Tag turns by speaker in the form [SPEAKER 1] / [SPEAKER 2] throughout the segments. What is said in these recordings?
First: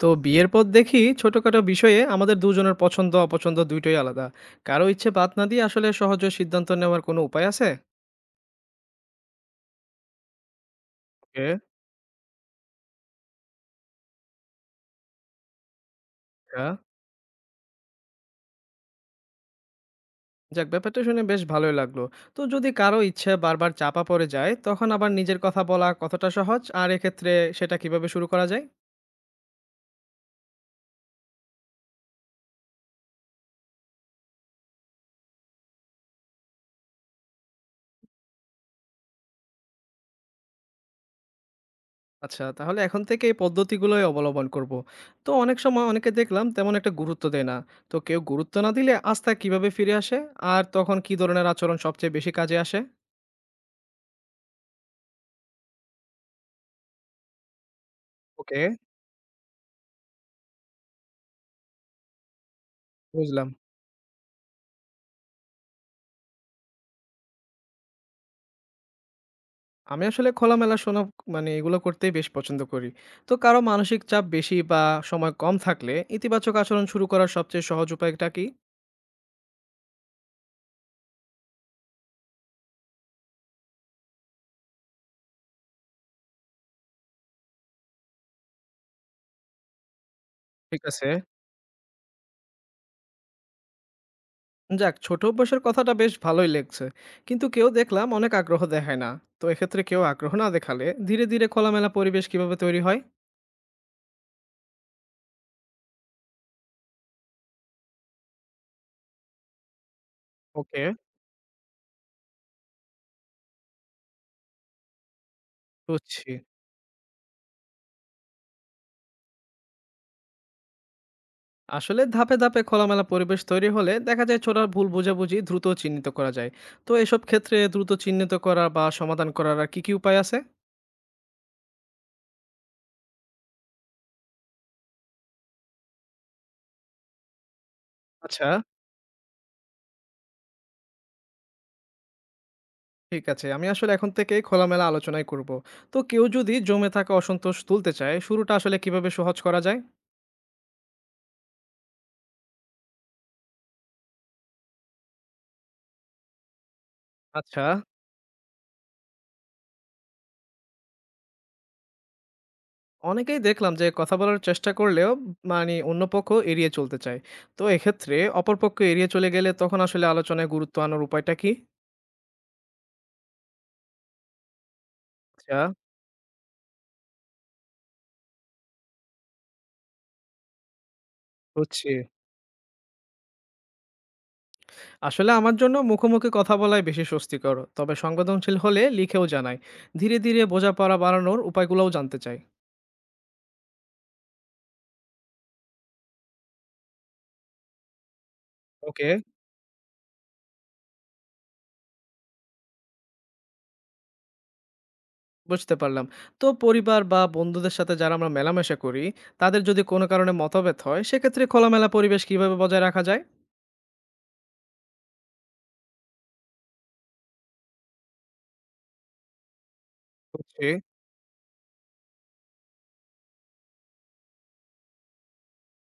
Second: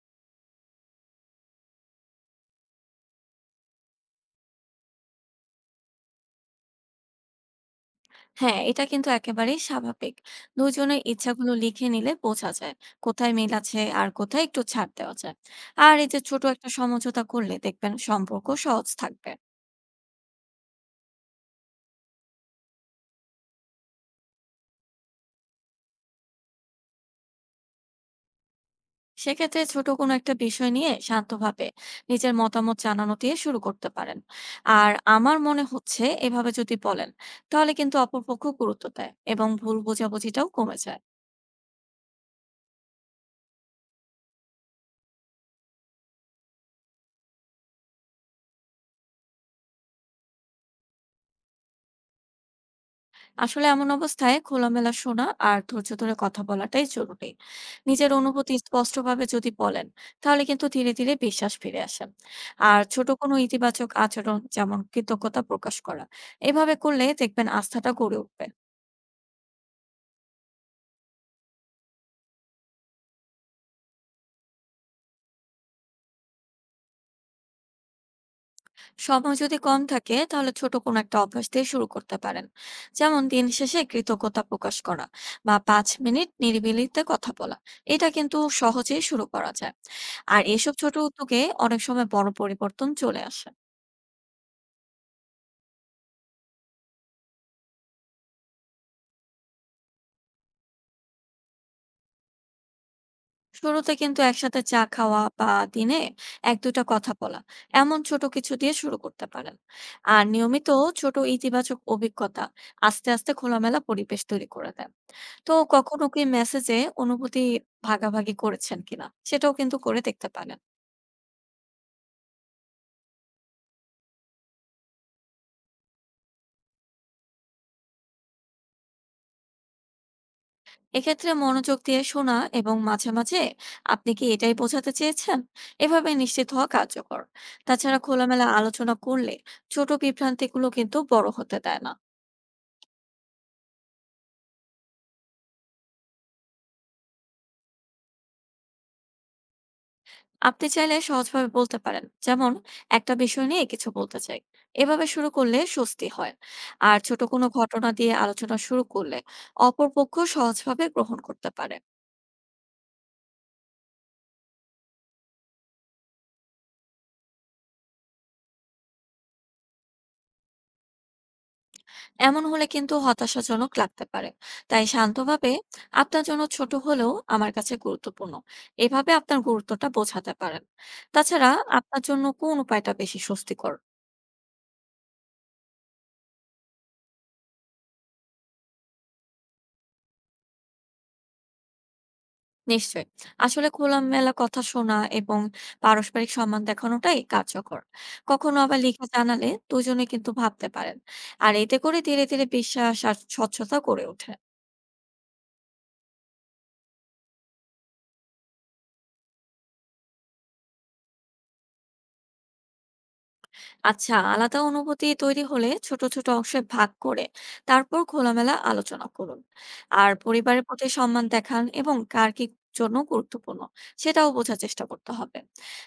[SPEAKER 1] তো বিয়ের পর দেখি ছোটখাটো বিষয়ে আমাদের দুজনের পছন্দ অপছন্দ দুইটাই আলাদা। কারো ইচ্ছে বাদ না দিয়ে আসলে সহজে সিদ্ধান্ত নেওয়ার কোনো উপায় আছে?
[SPEAKER 2] হ্যাঁ, এটা কিন্তু একেবারেই স্বাভাবিক। দুজনের
[SPEAKER 1] ওকে।
[SPEAKER 2] ইচ্ছাগুলো লিখে নিলে বোঝা যায় কোথায় মিল আছে আর কোথায় একটু ছাড় দেওয়া যায়। আর এই যে ছোট একটা
[SPEAKER 1] হ্যাঁ।
[SPEAKER 2] সমঝোতা করলে দেখবেন সম্পর্ক সহজ থাকবে।
[SPEAKER 1] যাক, ব্যাপারটা শুনে বেশ ভালোই লাগলো। তো যদি কারো ইচ্ছে বারবার চাপা পড়ে যায়, তখন আবার নিজের কথা বলা কতটা সহজ? আর এক্ষেত্রে সেটা কিভাবে শুরু করা যায়?
[SPEAKER 2] সেক্ষেত্রে ছোট কোনো একটা বিষয় নিয়ে শান্তভাবে নিজের মতামত জানানো দিয়ে শুরু করতে পারেন। আর আমার মনে হচ্ছে এভাবে যদি বলেন, তাহলে কিন্তু অপরপক্ষ গুরুত্ব দেয় এবং ভুল বোঝাবুঝিটাও কমে যায়।
[SPEAKER 1] আচ্ছা, তাহলে এখন থেকে এই পদ্ধতিগুলোই অবলম্বন করব। তো অনেক সময় অনেকে দেখলাম তেমন একটা গুরুত্ব দেয় না। তো কেউ গুরুত্ব না দিলে আস্থা কিভাবে ফিরে আসে? আর তখন কি ধরনের আচরণ সবচেয়ে বেশি কাজে আসে?
[SPEAKER 2] আসলে এমন অবস্থায় খোলামেলা শোনা আর ধৈর্য ধরে কথা বলাটাই জরুরি। নিজের অনুভূতি
[SPEAKER 1] ওকে।
[SPEAKER 2] স্পষ্টভাবে যদি বলেন, তাহলে কিন্তু ধীরে ধীরে বিশ্বাস ফিরে আসে। আর ছোট কোনো
[SPEAKER 1] বুঝলাম।
[SPEAKER 2] ইতিবাচক আচরণ যেমন কৃতজ্ঞতা প্রকাশ করা, এভাবে করলে দেখবেন আস্থাটা গড়ে উঠবে।
[SPEAKER 1] আমি আসলে খোলামেলা শোনা, মানে এগুলো করতেই বেশ পছন্দ করি। তো কারো মানসিক চাপ বেশি বা সময় কম থাকলে ইতিবাচক আচরণ শুরু করার সবচেয়ে সহজ উপায়টা কি?
[SPEAKER 2] সময় যদি কম থাকে তাহলে ছোট কোনো একটা অভ্যাস দিয়ে শুরু করতে পারেন, যেমন দিন শেষে কৃতজ্ঞতা প্রকাশ করা বা ৫ মিনিট নিরিবিলিতে কথা বলা। এটা কিন্তু সহজেই শুরু করা যায়, আর এসব
[SPEAKER 1] ঠিক
[SPEAKER 2] ছোট
[SPEAKER 1] আছে।
[SPEAKER 2] উদ্যোগে অনেক সময় বড় পরিবর্তন চলে আসে।
[SPEAKER 1] যাক, ছোট অভ্যাসের কথাটা বেশ ভালোই লেগছে। কিন্তু কেউ দেখলাম অনেক আগ্রহ দেখায় না। তো এক্ষেত্রে কেউ আগ্রহ না দেখালে ধীরে ধীরে খোলামেলা পরিবেশ কিভাবে তৈরি হয়?
[SPEAKER 2] শুরুতে কিন্তু একসাথে চা খাওয়া বা দিনে এক দুটা কথা বলা, এমন ছোট কিছু দিয়ে শুরু করতে পারেন। আর নিয়মিত
[SPEAKER 1] ওকে।
[SPEAKER 2] ছোট ইতিবাচক অভিজ্ঞতা আস্তে আস্তে খোলামেলা পরিবেশ তৈরি করে দেন। তো কখনো
[SPEAKER 1] বুঝছি।
[SPEAKER 2] কি মেসেজে অনুভূতি ভাগাভাগি করেছেন কিনা, সেটাও কিন্তু করে দেখতে পারেন।
[SPEAKER 1] আসলে ধাপে ধাপে খোলামেলা পরিবেশ তৈরি হলে দেখা যায় ছোট ভুল বোঝাবুঝি দ্রুত চিহ্নিত করা যায়। তো এসব ক্ষেত্রে দ্রুত চিহ্নিত করা বা সমাধান করার আর কি কি উপায় আছে?
[SPEAKER 2] এক্ষেত্রে মনোযোগ দিয়ে শোনা এবং মাঝে মাঝে আপনি কি এটাই বোঝাতে চেয়েছেন, এভাবে নিশ্চিত হওয়া কার্যকর। তাছাড়া
[SPEAKER 1] আচ্ছা।
[SPEAKER 2] খোলামেলা আলোচনা করলে ছোট বিভ্রান্তিগুলো কিন্তু বড় হতে দেয় না।
[SPEAKER 1] ঠিক আছে। আমি আসলে এখন থেকেই খোলামেলা আলোচনাই করব। তো কেউ যদি জমে থাকা অসন্তোষ তুলতে চায়, শুরুটা আসলে কিভাবে সহজ করা যায়?
[SPEAKER 2] আপনি চাইলে সহজভাবে বলতে পারেন, যেমন একটা বিষয় নিয়ে কিছু বলতে চাই, এভাবে শুরু করলে স্বস্তি হয়। আর ছোট কোনো
[SPEAKER 1] আচ্ছা।
[SPEAKER 2] ঘটনা দিয়ে আলোচনা শুরু করলে অপরপক্ষ সহজভাবে গ্রহণ করতে পারে।
[SPEAKER 1] অনেকেই দেখলাম যে কথা বলার চেষ্টা করলেও, মানে অন্য পক্ষ এড়িয়ে চলতে চায়। তো এক্ষেত্রে অপর পক্ষ এড়িয়ে চলে গেলে তখন আসলে আলোচনায় গুরুত্ব আনার উপায়টা কি?
[SPEAKER 2] এমন হলে কিন্তু হতাশাজনক লাগতে পারে, তাই শান্তভাবে
[SPEAKER 1] আচ্ছা।
[SPEAKER 2] আপনার জন্য ছোট হলেও আমার কাছে গুরুত্বপূর্ণ, এভাবে আপনার গুরুত্বটা বোঝাতে পারেন। তাছাড়া
[SPEAKER 1] বুঝছি।
[SPEAKER 2] আপনার জন্য কোন উপায়টা বেশি স্বস্তিকর?
[SPEAKER 1] আসলে আমার জন্য মুখোমুখি কথা বলাই বেশি স্বস্তিকর। তবে সংবেদনশীল হলে লিখেও জানাই। ধীরে, ধীরে বোঝাপড়া বাড়ানোর উপায়গুলোও জানতে চাই।
[SPEAKER 2] নিশ্চয়ই। আসলে খোলামেলা কথা শোনা এবং পারস্পরিক সম্মান দেখানোটাই কার্যকর। কখনো আবার লিখে
[SPEAKER 1] ওকে।
[SPEAKER 2] জানালে দুজনে কিন্তু ভাবতে পারেন। আর এতে করে ধীরে ধীরে বিশ্বাস আর স্বচ্ছতা গড়ে ওঠে।
[SPEAKER 1] বুঝতে পারলাম। তো পরিবার বা বন্ধুদের সাথে যারা আমরা মেলামেশা করি, তাদের যদি কোনো কারণে মতভেদ হয়, সেক্ষেত্রে খোলামেলা পরিবেশ কিভাবে বজায় রাখা যায়?
[SPEAKER 2] আচ্ছা, আলাদা অনুভূতি তৈরি হলে ছোট ছোট অংশে ভাগ করে তারপর খোলামেলা আলোচনা করুন। আর পরিবারের
[SPEAKER 1] বুঝছি।
[SPEAKER 2] প্রতি সম্মান দেখান এবং কার কি জন্য গুরুত্বপূর্ণ সেটাও বোঝার চেষ্টা করতে হবে।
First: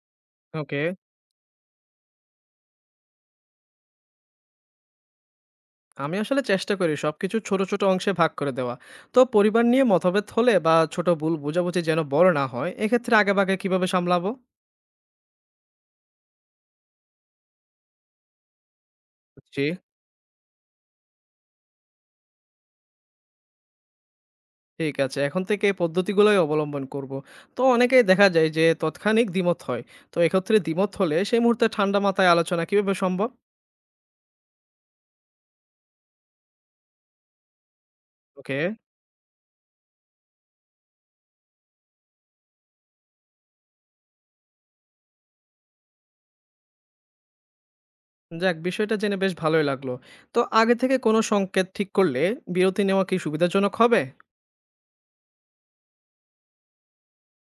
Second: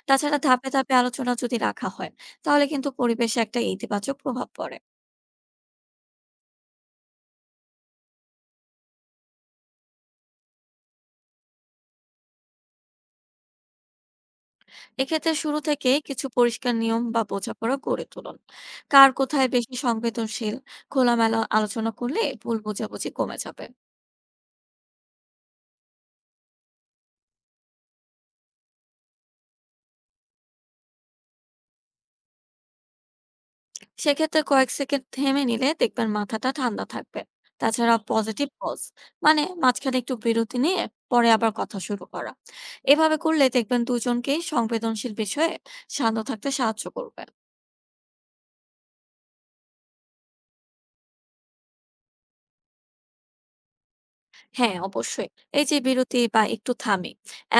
[SPEAKER 2] তাছাড়া ধাপে
[SPEAKER 1] ওকে।
[SPEAKER 2] ধাপে আলোচনা যদি রাখা হয়, তাহলে কিন্তু পরিবেশে একটা ইতিবাচক প্রভাব পড়ে।
[SPEAKER 1] আমি আসলে চেষ্টা করি সবকিছু ছোট, ছোট অংশে ভাগ করে দেওয়া। তো পরিবার নিয়ে মতভেদ হলে বা ছোট ভুল বোঝাবুঝি যেন বড় না হয়, এক্ষেত্রে আগেভাগে কিভাবে সামলাবো?
[SPEAKER 2] এক্ষেত্রে শুরু থেকে কিছু পরিষ্কার নিয়ম বা বোঝাপড়া গড়ে তুলুন, কার কোথায়
[SPEAKER 1] বুঝছি।
[SPEAKER 2] বেশি সংবেদনশীল। খোলামেলা আলোচনা করলে ভুল বোঝাবুঝি কমে যাবে।
[SPEAKER 1] ঠিক আছে। এখন থেকে এই পদ্ধতিগুলোই অবলম্বন করব। তো অনেকেই দেখা যায় যে তৎক্ষণিক দ্বিমত হয়। তো এক্ষেত্রে দ্বিমত হলে সেই মুহূর্তে ঠান্ডা মাথায় আলোচনা কিভাবে সম্ভব?
[SPEAKER 2] সেক্ষেত্রে কয়েক সেকেন্ড থেমে নিলে দেখবেন মাথাটা ঠান্ডা থাকবে। তাছাড়া পজিটিভ
[SPEAKER 1] ওকে।
[SPEAKER 2] পজ, মানে মাঝখানে একটু বিরতি নিয়ে পরে আবার কথা শুরু করা, এভাবে করলে দেখবেন দুজনকেই সংবেদনশীল বিষয়ে শান্ত থাকতে সাহায্য করবে।
[SPEAKER 1] যাক, বিষয়টা জেনে বেশ ভালোই লাগলো। তো আগে থেকে কোনো সংকেত ঠিক করলে বিরতি নেওয়া কি সুবিধাজনক হবে?
[SPEAKER 2] হ্যাঁ, অবশ্যই। এই যে বিরতি বা একটু থামি,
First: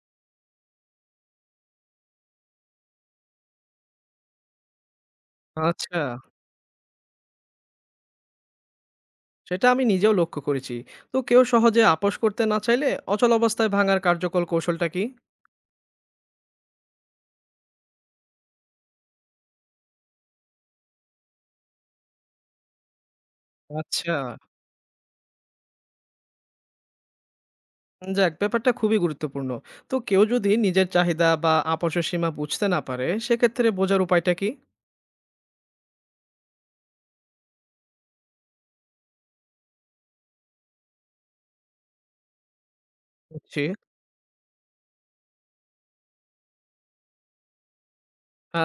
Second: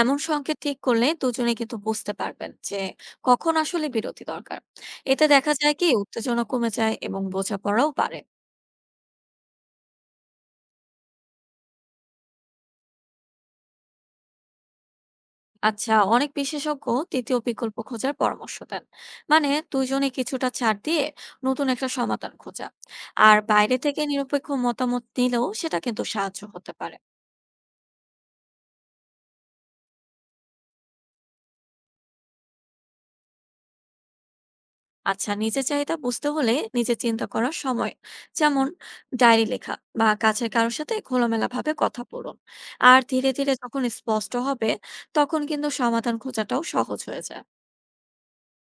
[SPEAKER 2] এমন সংকেত ঠিক করলে দুজনে কিন্তু বুঝতে পারবেন যে কখন আসলে বিরতি দরকার। এতে দেখা যায় কি
[SPEAKER 1] আচ্ছা,
[SPEAKER 2] উত্তেজনা কমে যায় এবং বোঝাপড়াও বাড়ে।
[SPEAKER 1] সেটা আমি নিজেও লক্ষ্য করেছি। তো কেউ সহজে আপস করতে না চাইলে অচল অবস্থায় ভাঙার কার্যকর কৌশলটা কি?
[SPEAKER 2] আচ্ছা, অনেক বিশেষজ্ঞ ৩য় বিকল্প খোঁজার পরামর্শ দেন। মানে দুজনে কিছুটা ছাড় দিয়ে নতুন একটা সমাধান খোঁজা। আর বাইরে থেকে
[SPEAKER 1] আচ্ছা,
[SPEAKER 2] নিরপেক্ষ মতামত নিলেও সেটা কিন্তু সাহায্য হতে পারে।
[SPEAKER 1] যাক, ব্যাপারটা খুবই গুরুত্বপূর্ণ। তো কেউ যদি নিজের চাহিদা বা আপসের সীমা বুঝতে না পারে, সেক্ষেত্রে বোঝার উপায়টা কি?
[SPEAKER 2] আচ্ছা, নিজের চাহিদা বুঝতে হলে নিজে চিন্তা করার সময় যেমন ডায়েরি লেখা বা কাছের কারোর সাথে খোলামেলা ভাবে কথা বলুন। আর ধীরে ধীরে
[SPEAKER 1] বুঝছি।
[SPEAKER 2] যখন স্পষ্ট হবে তখন কিন্তু সমাধান খোঁজাটাও সহজ হয়ে যায়।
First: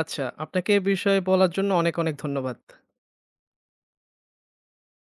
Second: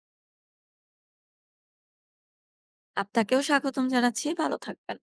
[SPEAKER 1] আচ্ছা, আপনাকে এ বিষয়ে বলার জন্য অনেক, অনেক ধন্যবাদ।
[SPEAKER 2] আপনাকেও স্বাগতম জানাচ্ছি, ভালো থাকবেন।